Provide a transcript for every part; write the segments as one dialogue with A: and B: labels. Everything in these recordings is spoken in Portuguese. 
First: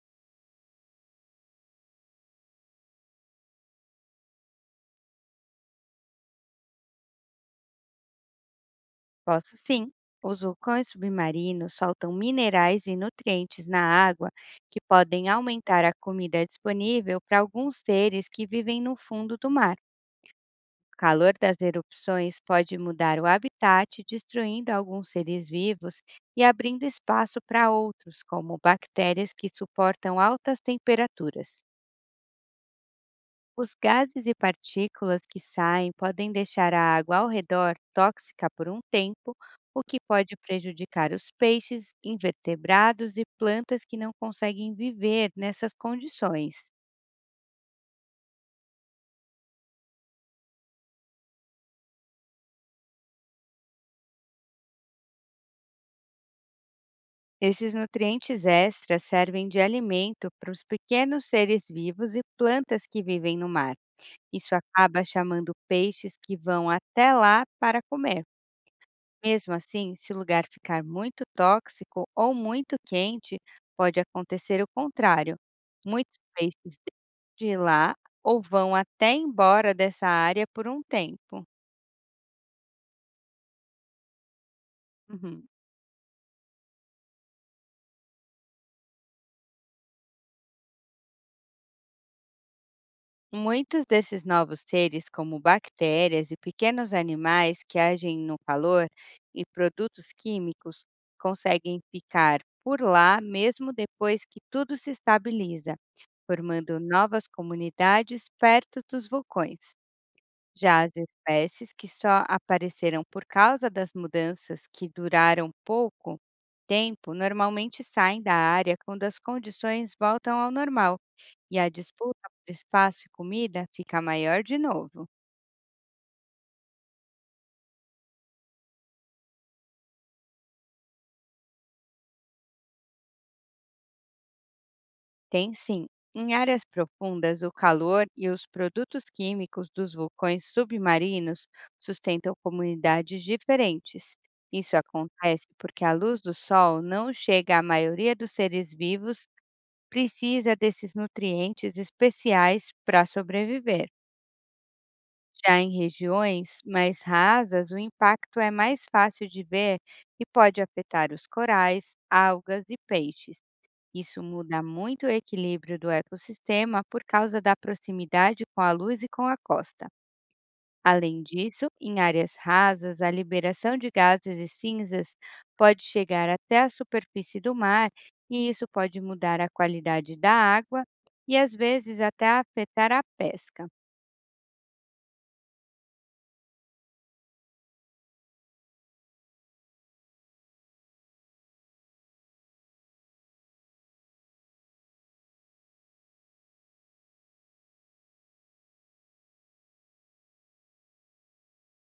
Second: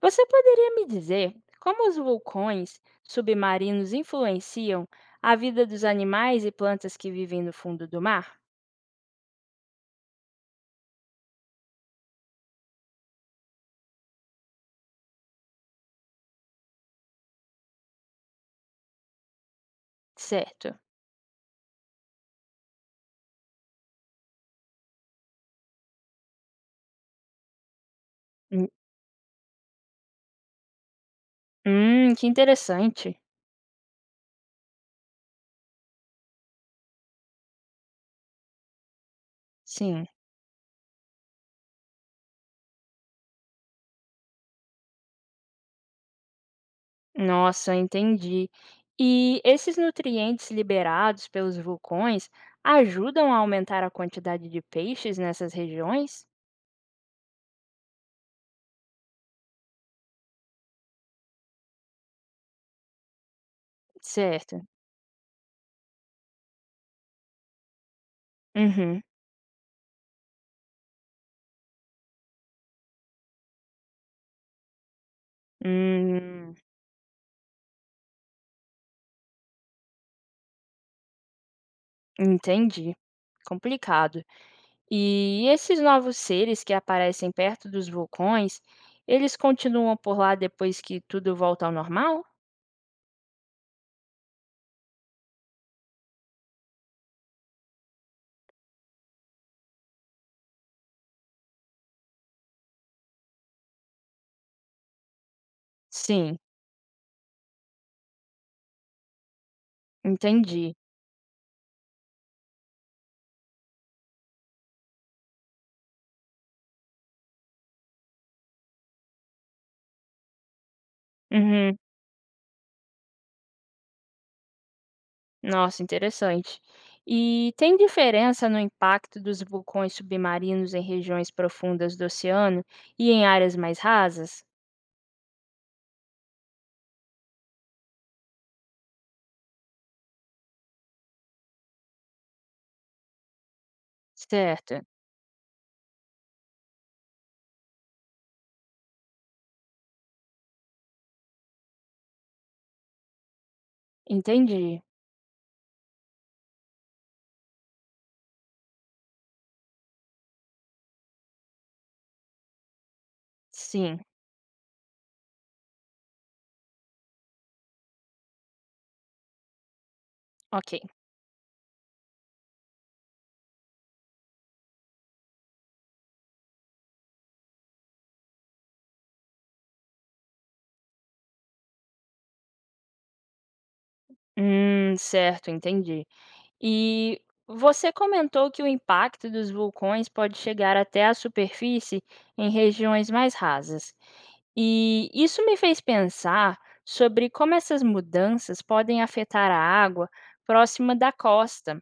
A: Você poderia me dizer como os vulcões submarinos influenciam a vida dos animais e plantas que vivem no fundo do mar?
B: Posso sim. Os vulcões submarinos soltam minerais e nutrientes na água que podem aumentar a comida disponível para alguns seres que vivem no fundo do mar.
A: Certo.
B: O calor das erupções pode mudar o habitat, destruindo alguns seres vivos e abrindo espaço para outros, como
A: Hum,
B: bactérias que suportam altas temperaturas.
A: que interessante.
B: Os gases e partículas que saem podem deixar a água ao redor tóxica por um tempo, o que
A: Sim.
B: pode prejudicar os peixes, invertebrados e plantas que não conseguem viver nessas condições.
A: Nossa, entendi. E esses nutrientes liberados pelos vulcões ajudam a aumentar a quantidade de peixes nessas regiões?
B: Esses nutrientes extras servem de alimento para os pequenos seres vivos e plantas que vivem no mar. Isso
A: Certo.
B: acaba chamando peixes que vão até lá para comer.
A: Uhum.
B: Mesmo assim, se o lugar ficar muito tóxico ou muito quente, pode acontecer o contrário. Muitos
A: Hum,
B: peixes de lá ou vão até embora dessa área por um tempo.
A: entendi. Complicado.
B: Uhum.
A: E esses novos seres que aparecem perto dos vulcões, eles continuam por lá depois que tudo volta ao normal?
B: Muitos desses novos seres, como bactérias e pequenos animais que agem no calor e produtos químicos, conseguem ficar por lá mesmo depois que tudo se estabiliza,
A: Sim,
B: formando novas comunidades perto dos vulcões.
A: entendi.
B: Já as espécies que só apareceram por causa das mudanças que duraram pouco tempo normalmente saem da área quando as condições voltam ao normal, e a
A: Uhum.
B: disputa por espaço e comida fica maior de novo.
A: Nossa, interessante. E tem diferença no impacto dos vulcões submarinos em regiões profundas do oceano e em áreas mais rasas?
B: Tem sim. Em áreas profundas, o calor e os produtos químicos dos vulcões submarinos sustentam comunidades diferentes.
A: Certo,
B: Isso acontece porque a luz do sol não chega à maioria dos seres vivos, precisa desses nutrientes especiais para sobreviver.
A: entendi.
B: Já em regiões mais rasas, o impacto é mais fácil de ver e pode afetar os corais, algas e peixes.
A: Sim,
B: Isso muda muito o equilíbrio do ecossistema por causa da proximidade com a luz e com a costa.
A: ok.
B: Além disso, em áreas rasas, a liberação de gases e cinzas pode chegar até a superfície do mar, e isso pode mudar a qualidade da água e às vezes até afetar a pesca.
A: Certo, entendi. E você comentou que o impacto dos vulcões pode chegar até a superfície em regiões mais rasas. E isso me fez pensar sobre como essas mudanças podem afetar a água próxima da costa.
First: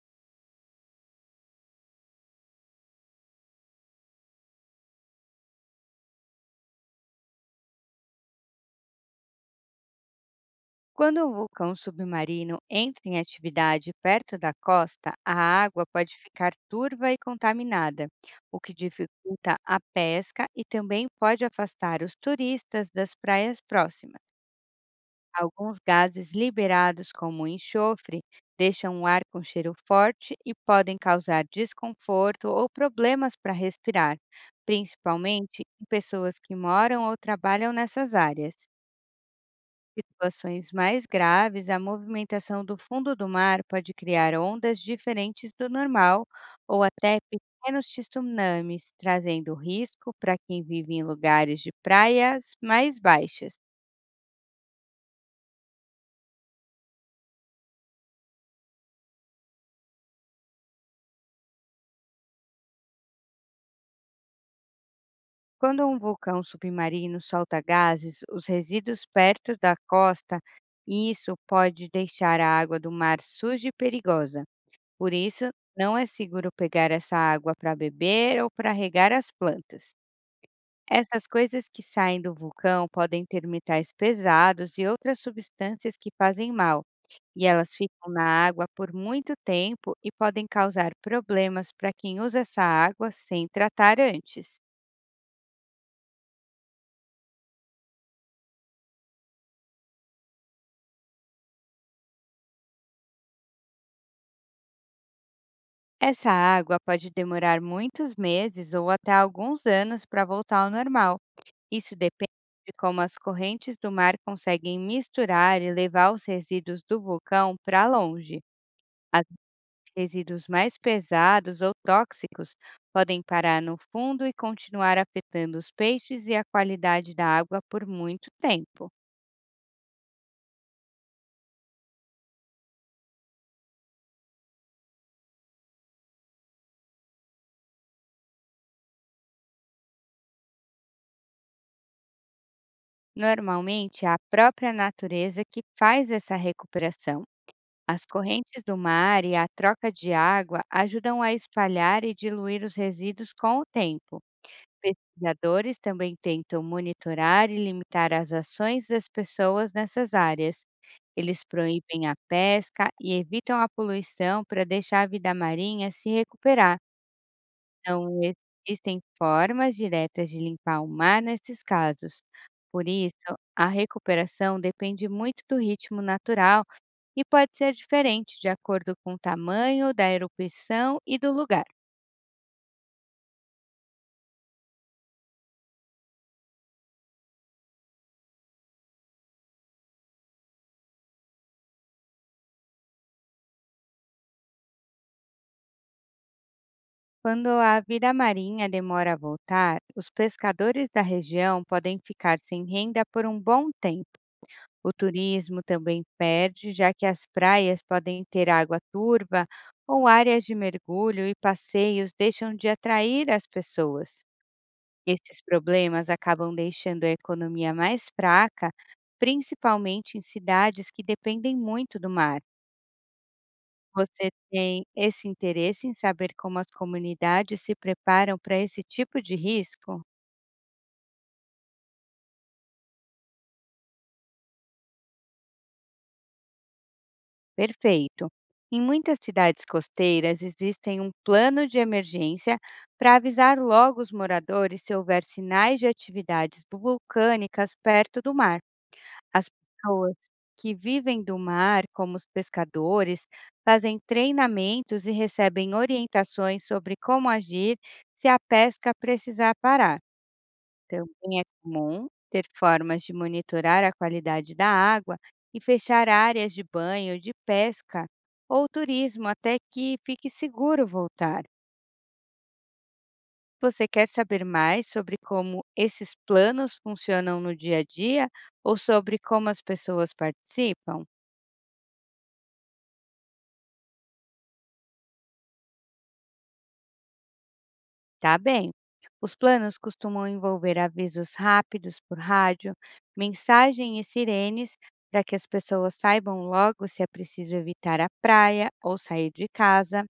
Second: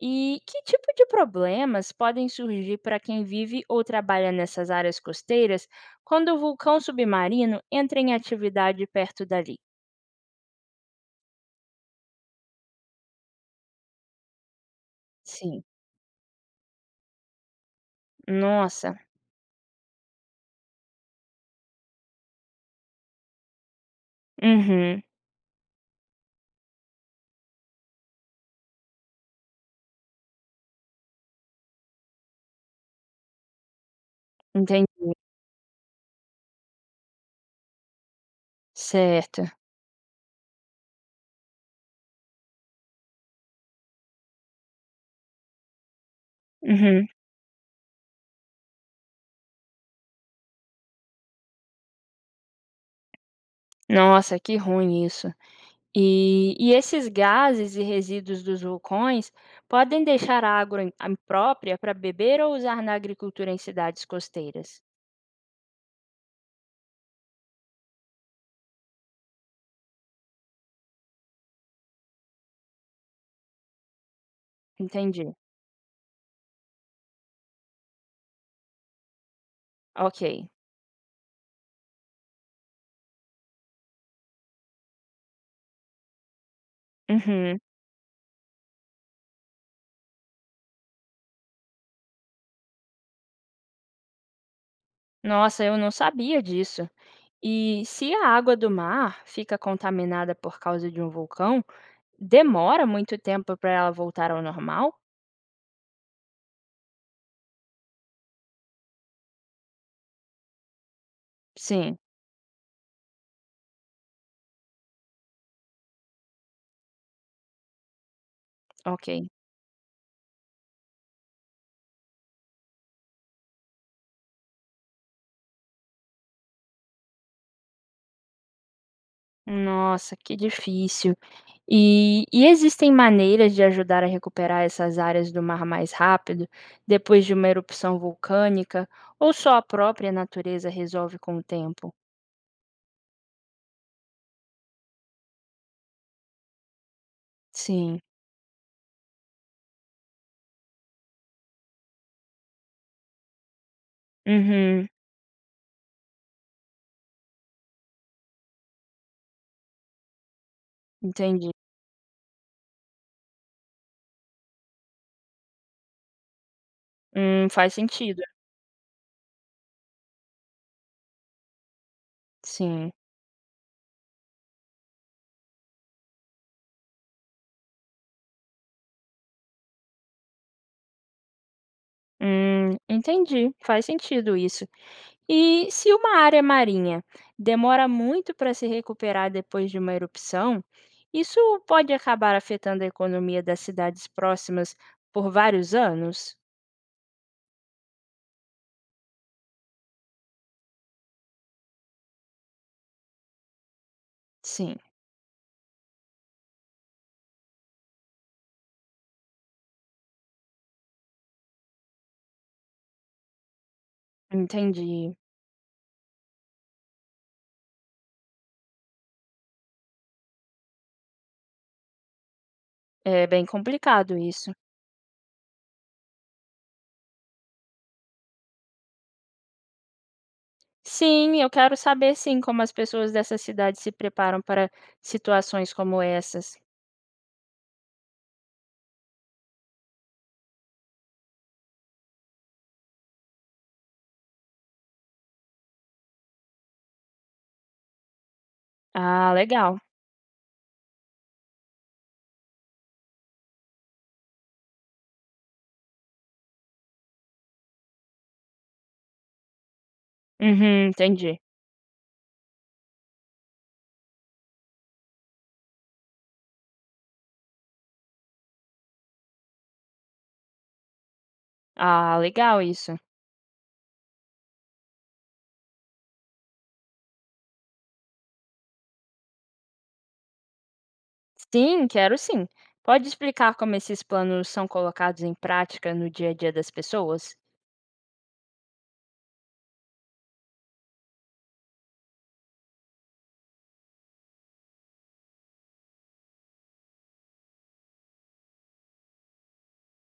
A: E que tipo de problemas podem surgir para quem vive ou trabalha nessas áreas costeiras quando o vulcão submarino entra em atividade perto dali?
B: Quando um vulcão submarino entra em atividade perto da costa, a
A: Sim.
B: água pode ficar turva e contaminada, o que
A: Nossa.
B: dificulta a pesca e também pode afastar os turistas das praias próximas.
A: Uhum.
B: Alguns gases liberados, como o enxofre, deixam o ar com cheiro forte e podem causar desconforto ou problemas para respirar,
A: Entendi.
B: principalmente em pessoas que moram ou trabalham nessas áreas.
A: Certo.
B: Em situações mais graves, a movimentação do fundo do mar pode criar ondas diferentes do normal ou
A: Uhum.
B: até pequenos tsunamis, trazendo risco para quem vive em lugares de praias mais baixas.
A: Nossa, que ruim isso. E esses gases e resíduos dos vulcões podem deixar a água im imprópria para beber ou usar na agricultura em cidades costeiras.
B: Quando um vulcão submarino solta gases, os resíduos perto da costa, e isso pode deixar a água do mar suja e perigosa. Por
A: Entendi.
B: isso, não é seguro pegar essa água para beber ou para regar as plantas.
A: Ok.
B: Essas coisas que saem do vulcão podem ter metais pesados e outras substâncias que fazem mal, e
A: Uhum.
B: elas ficam na água por muito tempo e podem causar problemas para quem usa essa água sem tratar antes.
A: Nossa, eu não sabia disso. E se a água do mar fica contaminada por causa de um vulcão, demora muito tempo para ela voltar ao normal?
B: Essa água pode demorar muitos meses ou até alguns anos para voltar ao normal. Isso
A: Sim,
B: depende de como as correntes do mar conseguem misturar e levar os resíduos do vulcão para longe. As-
A: ok.
B: Resíduos mais pesados ou tóxicos podem parar no fundo e continuar afetando os peixes e a qualidade da água por muito tempo.
A: Nossa, que difícil. E existem maneiras de ajudar a recuperar essas áreas do mar mais rápido, depois de uma erupção vulcânica, ou só a própria natureza resolve com o tempo?
B: Normalmente, é a própria natureza que faz essa recuperação.
A: Sim.
B: As correntes do mar e a troca de água ajudam a espalhar e diluir os resíduos com o tempo.
A: Uhum,
B: Pesquisadores também tentam monitorar e limitar as ações das pessoas nessas áreas. Eles
A: entendi.
B: proíbem a pesca e evitam a poluição para deixar a vida marinha se recuperar.
A: Faz
B: Não
A: sentido.
B: existem formas diretas de limpar o mar nesses casos. Por
A: Sim.
B: isso, a recuperação depende muito do ritmo natural e pode ser diferente de acordo com o tamanho da erupção e do lugar.
A: Entendi, faz sentido isso. E se uma área marinha demora muito para se recuperar depois de uma erupção, isso pode acabar afetando a economia das cidades próximas por vários anos?
B: Quando a vida marinha demora a voltar, os pescadores da região podem ficar sem renda por um bom tempo.
A: Sim,
B: O turismo também perde, já que as praias podem ter água turva ou áreas de mergulho e passeios deixam de atrair as pessoas.
A: entendi.
B: Esses problemas acabam deixando a economia mais fraca, principalmente em cidades que dependem muito do mar.
A: É bem complicado
B: Você
A: isso.
B: tem esse interesse em saber como as comunidades se preparam para esse tipo de risco?
A: Sim, eu quero saber sim como as pessoas dessa cidade se preparam para situações como essas.
B: Perfeito! Em muitas cidades costeiras existem um plano de emergência para avisar logo os moradores se houver sinais de atividades vulcânicas perto do mar.
A: Ah,
B: As
A: legal.
B: pessoas que vivem do mar, como os pescadores, fazem treinamentos e recebem orientações sobre como agir se a pesca precisar parar.
A: Uhum,
B: Também
A: entendi.
B: é comum ter formas de monitorar a qualidade da água e fechar áreas de banho, de pesca ou turismo até que fique seguro voltar.
A: Ah, legal isso.
B: Você quer saber mais sobre como esses planos funcionam no dia a dia ou sobre como as pessoas participam?
A: Sim, quero sim. Pode explicar como esses planos são colocados em prática no dia a dia das pessoas?
B: Tá bem. Os planos costumam envolver avisos rápidos por rádio, mensagem e sirenes para que as pessoas saibam logo se é preciso evitar a praia ou sair de casa.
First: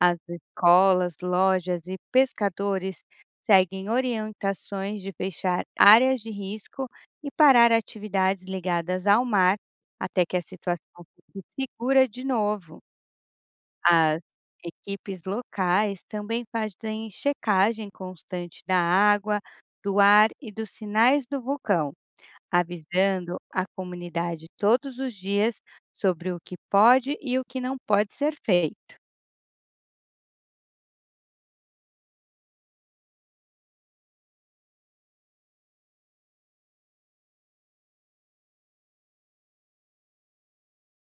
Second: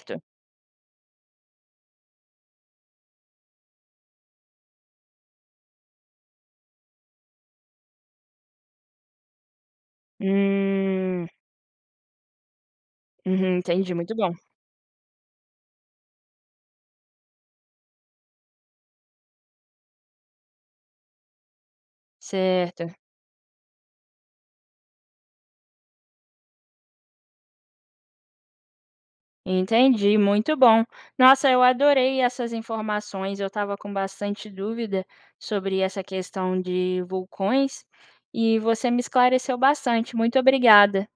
B: As escolas, lojas e pescadores seguem orientações de fechar áreas de risco e parar atividades ligadas ao mar até que a situação
A: Hum,
B: fique segura de novo.
A: uhum, entendi, muito
B: As
A: bom.
B: equipes locais também fazem checagem constante da água, do ar e dos sinais do vulcão,
A: Certo.
B: avisando a comunidade todos os dias sobre o que pode e o que não pode ser feito.
A: Entendi, muito bom. Nossa, eu adorei essas informações. Eu estava com bastante dúvida sobre essa questão de vulcões e você me esclareceu bastante. Muito obrigada.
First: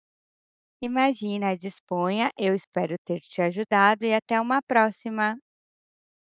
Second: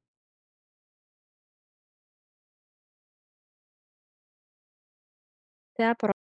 B: Imagina, disponha, eu espero ter te ajudado e até uma próxima!
A: Até a próxima.